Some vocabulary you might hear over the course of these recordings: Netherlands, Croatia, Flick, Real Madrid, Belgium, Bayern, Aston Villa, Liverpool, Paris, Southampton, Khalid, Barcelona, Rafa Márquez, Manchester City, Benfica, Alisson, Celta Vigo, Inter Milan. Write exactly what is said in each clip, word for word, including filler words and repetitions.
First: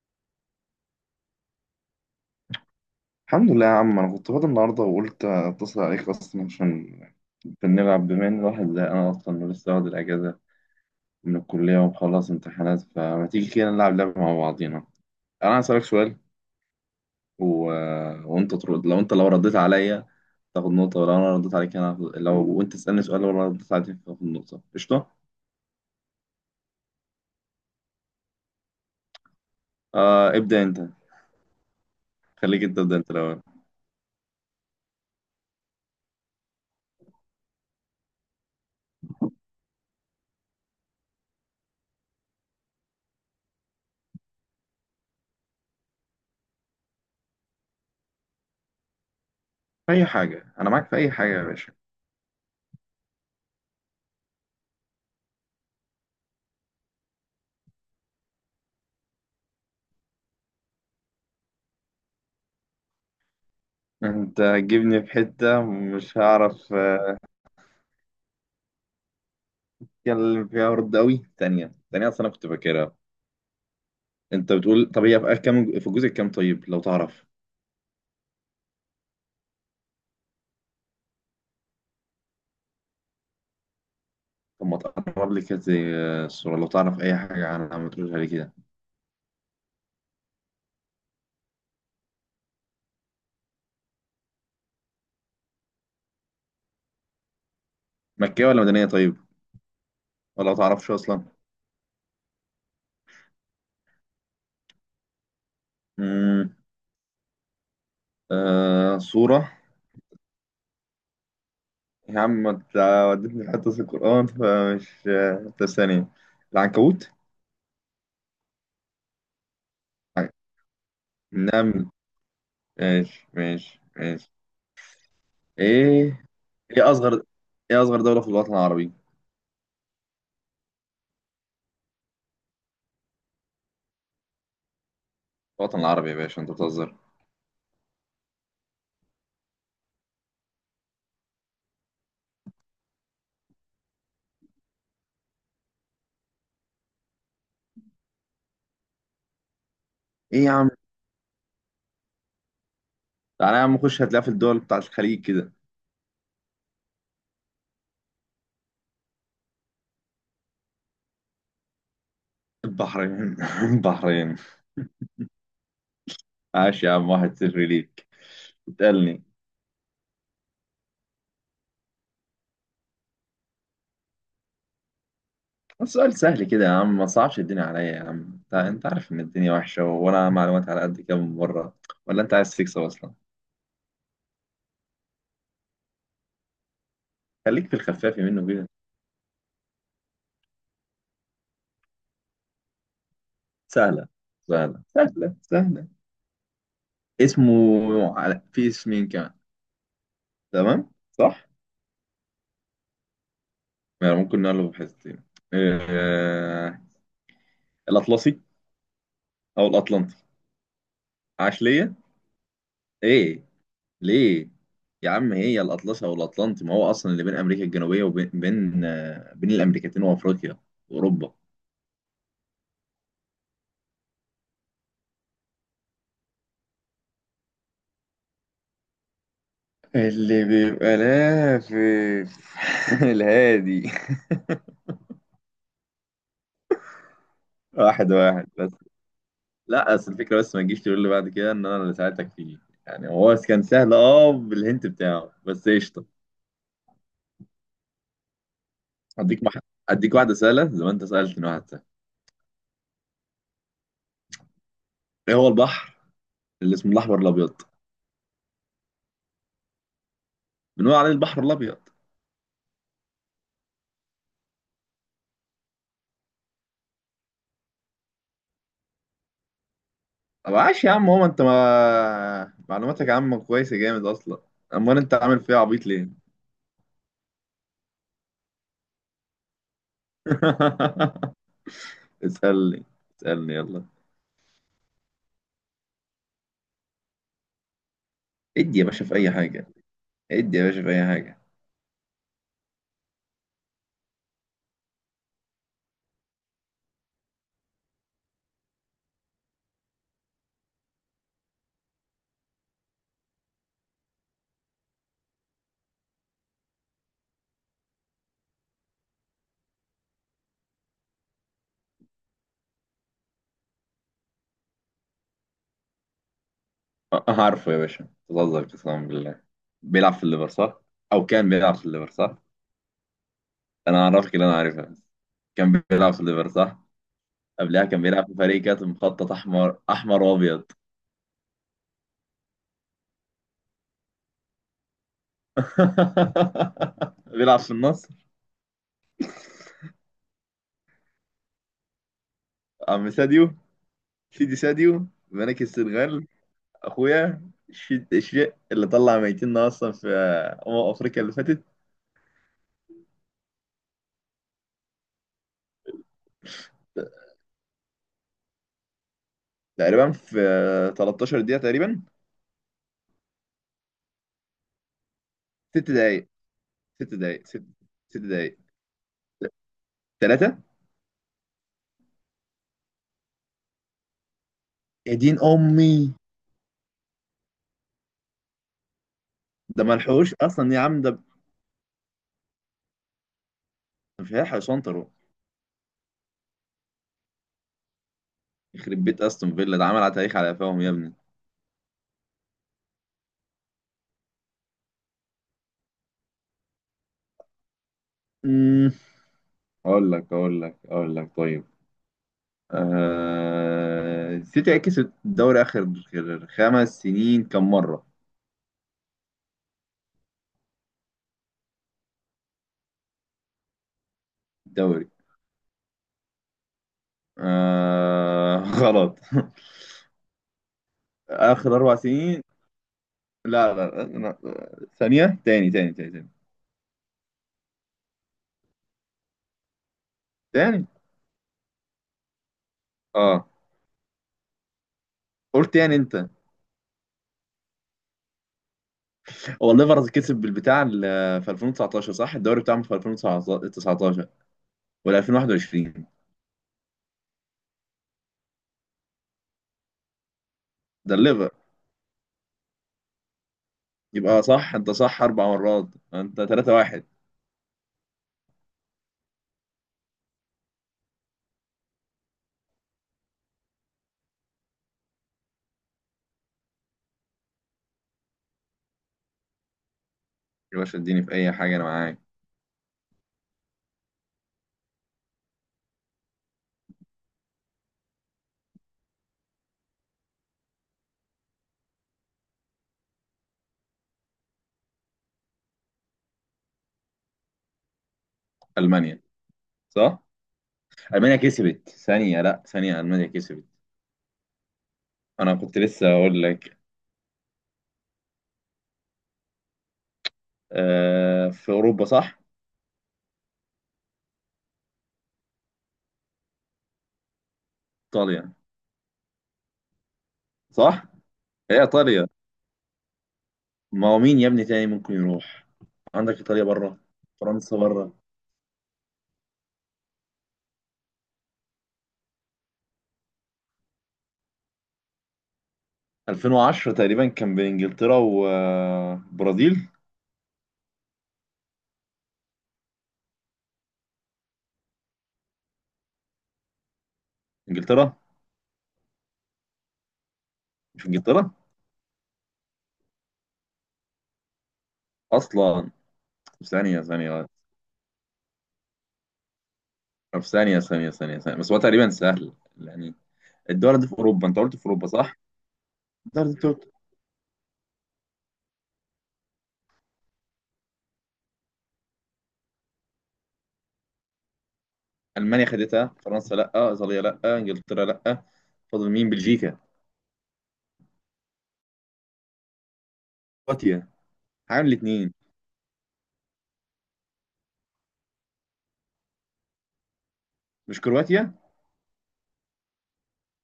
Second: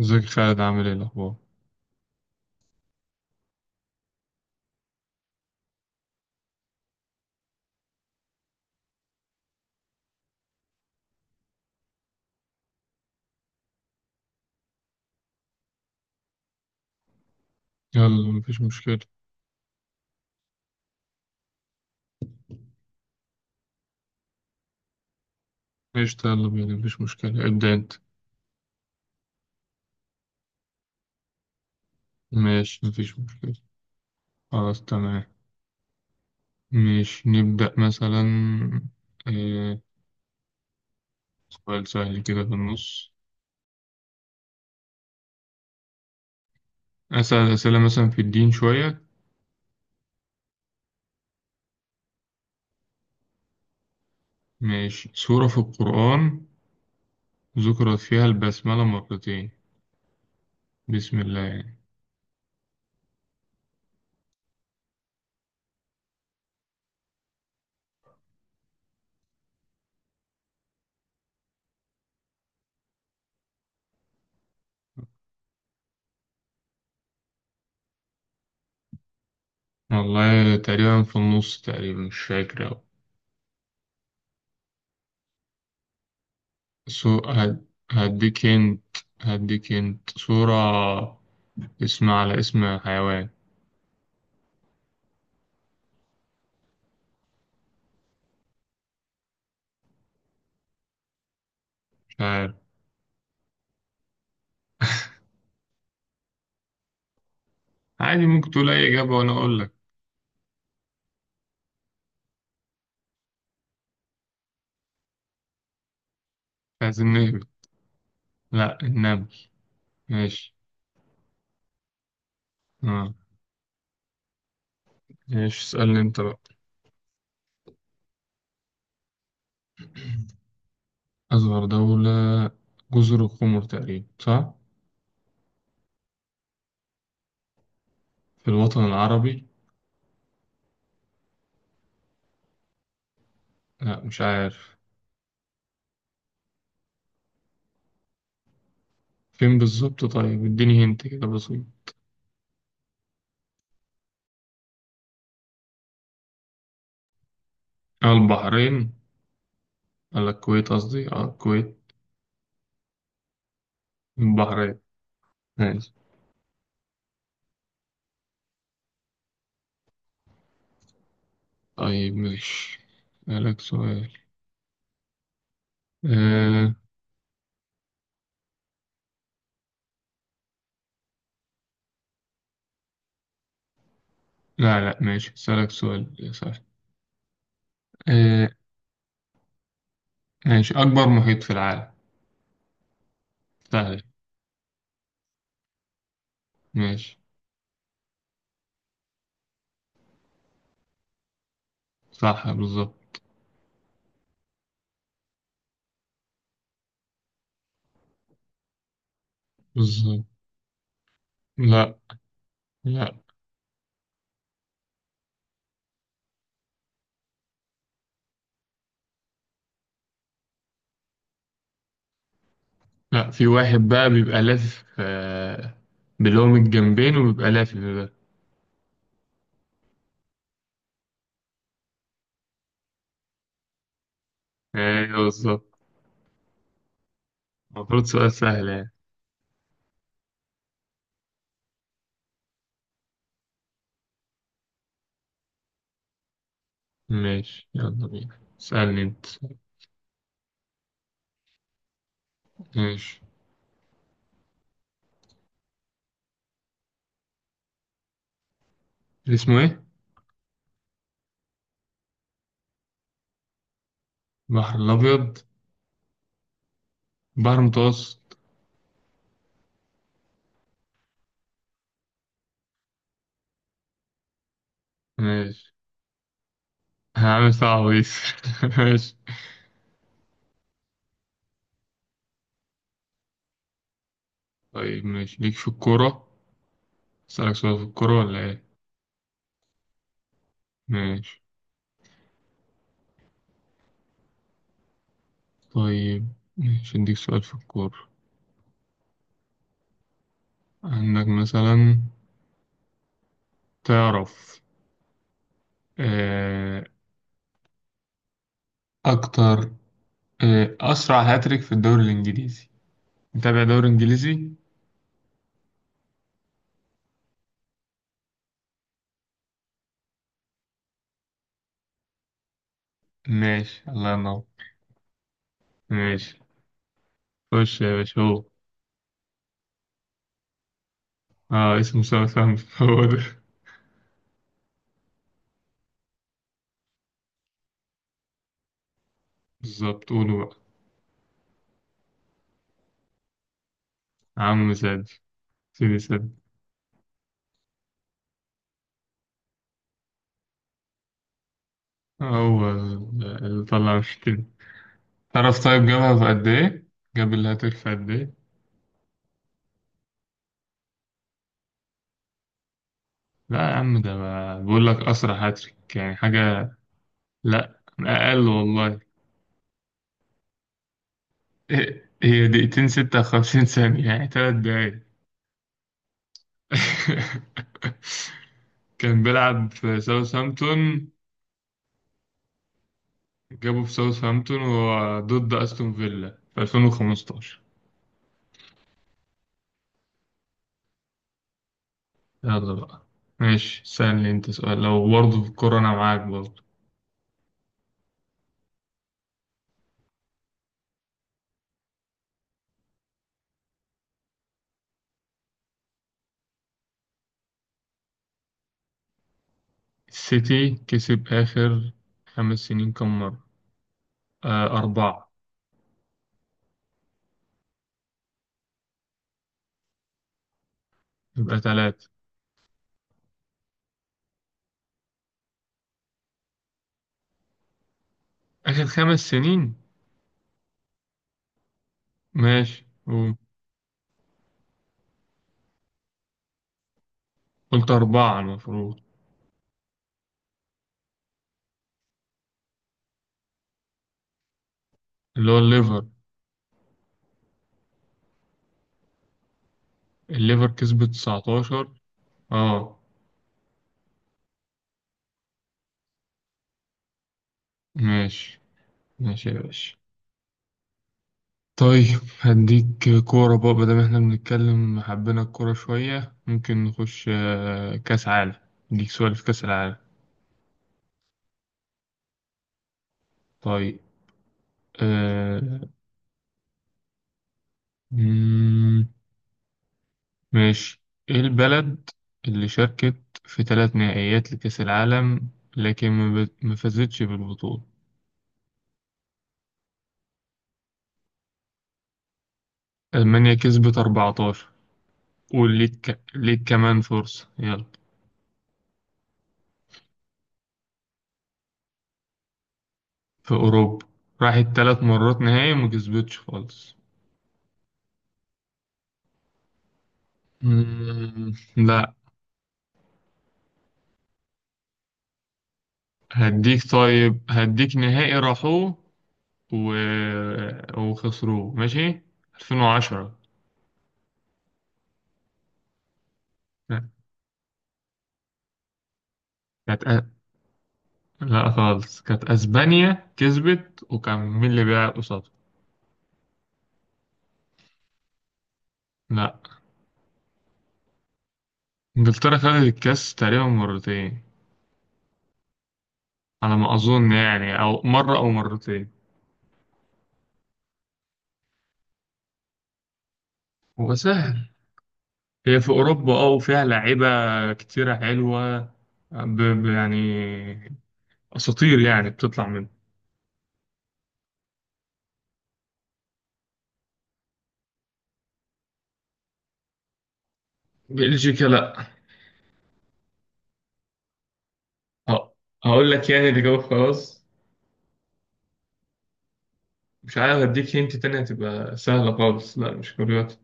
ازيك يا خالد، عامل ايه الاخبار؟ الحمد لله يا عم، انا كنت فاضي النهارده وقلت اتصل عليك اصلا عشان بنلعب، بما ان الواحد زي انا اصلا ولسه واخد الاجازه من الكليه ومخلص امتحانات. فما تيجي كده نلعب لعبه مع بعضينا. انا هسألك سؤال و... يلا وانت مفيش ترد. مشكلة. لو انت لو رديت عليا تاخد نقطه، ولو انا رديت عليك انا هاخد- لو وانت تسألني سؤال لو انا رديت عليك تاخد نقطه. قشطه. قشطة، يلا بينا، مفيش مشكلة، ابدأ انت. آه، ابدا انت. خليك انت، ماشي، ابدا انت مفيش الاول. مشكلة. خلاص تمام. ماشي، نبدأ مثلا. إيه سؤال سهل كده في النص؟ أسأل أسئلة مثلا في الدين شوية. في اي حاجه انا معاك، في اي حاجه يا باشا. ماشي، سورة في القرآن ذكرت فيها البسملة مرتين، بسم الله يعني. انت هتجيبني في حته مش هعرف كان اللي فيها، هارد قوي. تانية تانية، أصل أنا كنت فاكرها. أنت بتقول طب هي في آخر كام، في الجزء الكام طيب لو تعرف. والله تقريبا في النص، تقريبا مش فاكر أوي. طب ما تقرب لي كده، زي آه، الصورة لو تعرف أي سو... حاجة هد- عنها ما تقولش علي هديك كده. هنت. هديك هنت، سورة اسم على اسم حيوان. مكية ولا مدنية طيب، ولا ما تعرفش أصلا؟ مش عارف. امم عادي ممكن تقول أي آه، إجابة وأنا صورة. أقول لك. يا عم أنت وديتني في حتة في القرآن، فمش آه، طب، ثانية. مش عايزين العنكبوت. نهبط، لا النمل. ماشي. نعم. آه، ماشي ماشي ماشي. ماشي اسألني أنت إيه. بقى. إيه أصغر، إيه أصغر دولة في الوطن العربي؟ أصغر دولة؟ جزر القمر تقريبا، صح؟ الوطن العربي يا باشا، أنت بتهزر. في الوطن العربي، لا مش عارف فين بالظبط. طيب إيه يا عم، اديني هنت كده بسيط. تعالى يا عم خش، هتلاقيها في الدول بتاعت الخليج كده. آه، البحرين. ولا الكويت، قصدي اه الكويت. البحرين. البحرين. البحرين. ماشي. عاش يا عم، واحد صفر ليك. اسألني. طيب ماشي أسألك سؤال. السؤال سهل كده يا آه، عم، ما صعبش الدنيا عليا يا عم، انت انت عارف ان الدنيا وحشة، وانا معلومات على قد كده من بره. ولا انت عايز تكسب اصلا؟ لا لا ماشي أسألك سؤال يا سهل. خليك في الخفاف منه آه، كده. ماشي، أكبر محيط في العالم. سهل. سهلة سهلة سهلة. سهلة. ماشي. اسمه، على في اسمين كمان، تمام صح. صح بالظبط. يعني ممكن نقله بحثتين. آه... الأطلسي، أو الأطلنطي. بالظبط. عاش ليا. لا لا ايه، ليه؟ يا عم هي الأطلسي والأطلنطي، ما هو أصلا اللي بين أمريكا الجنوبية وبين بين آه، بين الأمريكتين وأفريقيا وأوروبا. لا في واحد بقى بيبقى لافف آه، بلهم الجنبين وبيبقى لافف بقى. اللي بيبقى لافف، الهادي. أيوه بالظبط. المفروض واحد سؤال واحد سهل بس. يعني. لا أصل الفكرة، بس ما تجيش تقول لي بعد كده إن أنا اللي ساعدتك فيه. يعني هو كان سهل، أه، بالهنت بتاعه، بس قشطة. ماشي، يلا بينا، اسألني أنت. أديك مح... أديك واحدة سهلة زي ما أنت سألتني واحد سهل. ماشي. إيه هو البحر اللي اسمه الأحمر، الأبيض؟ اسمه إيه؟ بنقول عليه البحر الأبيض. البحر الأبيض، البحر المتوسط. طب عاش يا عم، هو انت ما معلوماتك يا عم كويسه جامد اصلا. امال انت عامل فيها ماشي. عبيط ليه؟ هعمل صعب دي. ماشي. اسالني، اسالني يلا. طيب ماشي ليك في الكورة، أسألك سؤال في الكورة ولا إيه؟ ادي يا باشا في اي حاجه، ادي يا باشا في اي حاجه. ماشي. طيب ماشي أديك سؤال في الكورة. عندك مثلا، تعرف آه، أكتر آه، أسرع هاتريك في الدوري الإنجليزي؟ متابع دوري إنجليزي؟ أه، عارفه يا باشا بتهزر قسما بالله. بيلعب في الليفر صح، او كان بيلعب في الليفر صح. ماشي، انا الله اعرفك ينور. اللي انا عارفها بس. كان بيلعب في ماشي، الليفر صح. خش قبلها يا كان باشا بيلعب في هو. فريق كانت مخطط احمر احمر وابيض. اه اسمه سام سام. هو ده. بيلعب في النصر. بالظبط، قوله بقى. عم ساديو، سيدي عم ساديو، سعد. ملك سيدي السنغال. سعد. اخويا، الشيء الشيء اللي طلع ميتنا اصلا في آه، امم افريقيا اللي فاتت. هو اللي طلع، مش كده؟ تعرف طيب جابها في قد إيه؟ جاب الهاتريك في قد إيه؟ تقريبا في تلتاشر دقيقه تقريبا. لا يا عم، ده بقى- بقول لك أسرع ست هاتريك يعني دقائق، حاجة. ست دقائق، ست، لا ست أقل دقائق. والله. ثلاثه. هي دقيقتين، ستة وخمسين ثانية، يعني تلات دقايق. يا دين امي. كان بيلعب ده ما في لحقوش اصلا يا عم ساوثهامبتون. ده، جابه في مش هيلحقوا ساوثهامبتون يسنطروا. وهو ضد أستون فيلا في ألفين وخمستاشر. يخرب بيت استون فيلا، ده عمل على تاريخ على قفاهم يا ابني. يلا بقى. ماشي، سألني أنت سؤال لو برضه في الكورة أنا معاك برضه. أمم، اقول لك اقول لك اقول لك طيب. آه... سيتي كسب الدوري اخر خمس سنين كم مره؟ السيتي كسب آخر خمس سنين كم مرة؟ آه الدوري. أربعة. آه... غلط، يبقى اخر اربع تلاتة. سنين. لا لا لا، لا، ثانيه، تاني تاني تاني تاني آخر خمس سنين. تاني. ماشي قول. اه، قلت يعني انت. قلت أربعة المفروض. هو الليفرز كسب بالبتاع ال- في ألفين وتسعتاشر صح، الدوري بتاعهم في ألفين وتسعتاشر ولا اللي هو الليفر. ألفين وواحد وعشرين؟ الليفر كسبت ده الليفر. تسعتاشر. اه. يبقى صح، انت صح اربع مرات. انت تلاتة واحد. ماشي، ماشي يا باشا. طيب هديك كورة بقى، بدل ما احنا بنتكلم حبينا الكورة شوية ممكن نخش آه، كأس عالم. اديك سؤال في كأس العالم. يا باشا اديني في اي حاجه انا معاك. طيب. آه، مم، ماشي. ايه البلد اللي شاركت في ثلاث نهائيات لكأس العالم لكن ما بت- ما فازتش بالبطولة؟ المانيا. صح. المانيا كسبت، ثانيه لا ثانيه، المانيا ألمانيا كسبت. كسبت أربعة عشر. انا قول كنت لسه ليك، اقول ليك لك. كمان فرصة، يلا. آه، في اوروبا صح. في أوروبا، راحت ثلاث مرات نهائي وما كسبتش خالص. ايطاليا. صح، مم، هي لا. ايطاليا. ما هو مين يا ابني تاني ممكن يروح؟ عندك ايطاليا هديك، بره، طيب فرنسا هديك بره. نهائي راحوه و... وخسروه. ماشي، ألفين وعشرة. ألفين وعشرة لا، تقريبا كان بين انجلترا وبرازيل. كانت أ... لا خالص، كانت أسبانيا كسبت، وكان مين اللي بيلعب قصادها؟ انجلترا. لا. مش انجلترا إنجلترا خدت الكاس تقريبا مرتين، اصلا؟ على ما ثانيه أظن ثانيه يعني، أو مرة أو مرتين. طب ثانيه ثانيه ثانيه ثانيه بس، هو تقريبا سهل يعني. الدول دي في اوروبا، انت وسهل. قلت في اوروبا صح. هي في أوروبا الدول اه، دي في وفيها أوروبا. لعيبة كتيرة حلوة، ب... ب... يعني أساطير يعني بتطلع من. المانيا خدتها، فرنسا لا، ايطاليا لا، انجلترا لا. فاضل مين؟ بلجيكا، بلجيكا لأ. كرواتيا، عامل الاثنين. ه- هقول لك يعني اللي جاوب خلاص. مش عارف. هديك مش هنت تانية كرواتيا؟ هتبقى سهلة خالص. لأ مش كرواتيا.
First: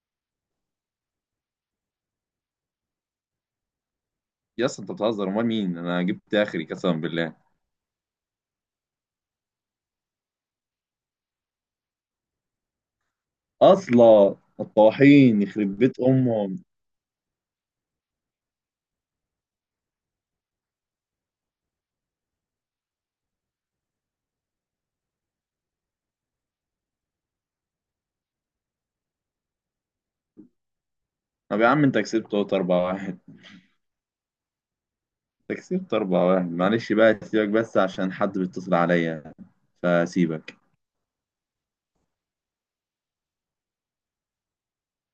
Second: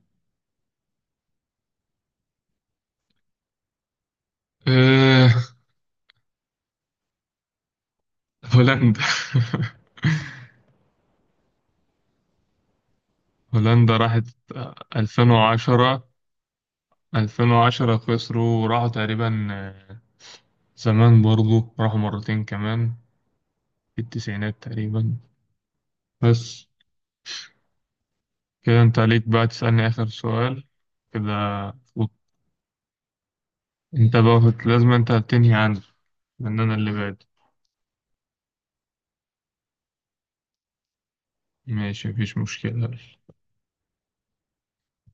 يا اسطى انت بتهزر، امال أه... مين؟ انا جبت اخري قسما بالله. هولندا. هولندا راحت اصلا الطواحين، يخرب بيت ألفين وعشرة. امهم. ألفين وعشرة خسروا، وراحوا تقريبا آه، زمان برضو راحوا مرتين كمان في التسعينات تقريبا. بس كده، انت عليك بقى تسألني آخر سؤال كده. طب يا عم، انت و- كسبت أهوت أربعة واحد. انت بقى لازم انت تنهي انت عنه، كسبت أربعة واحد، لأن أنا اللي معلش بقى بادئ. سيبك بس عشان حد بيتصل عليا، فسيبك. ماشي، مفيش مشكلة.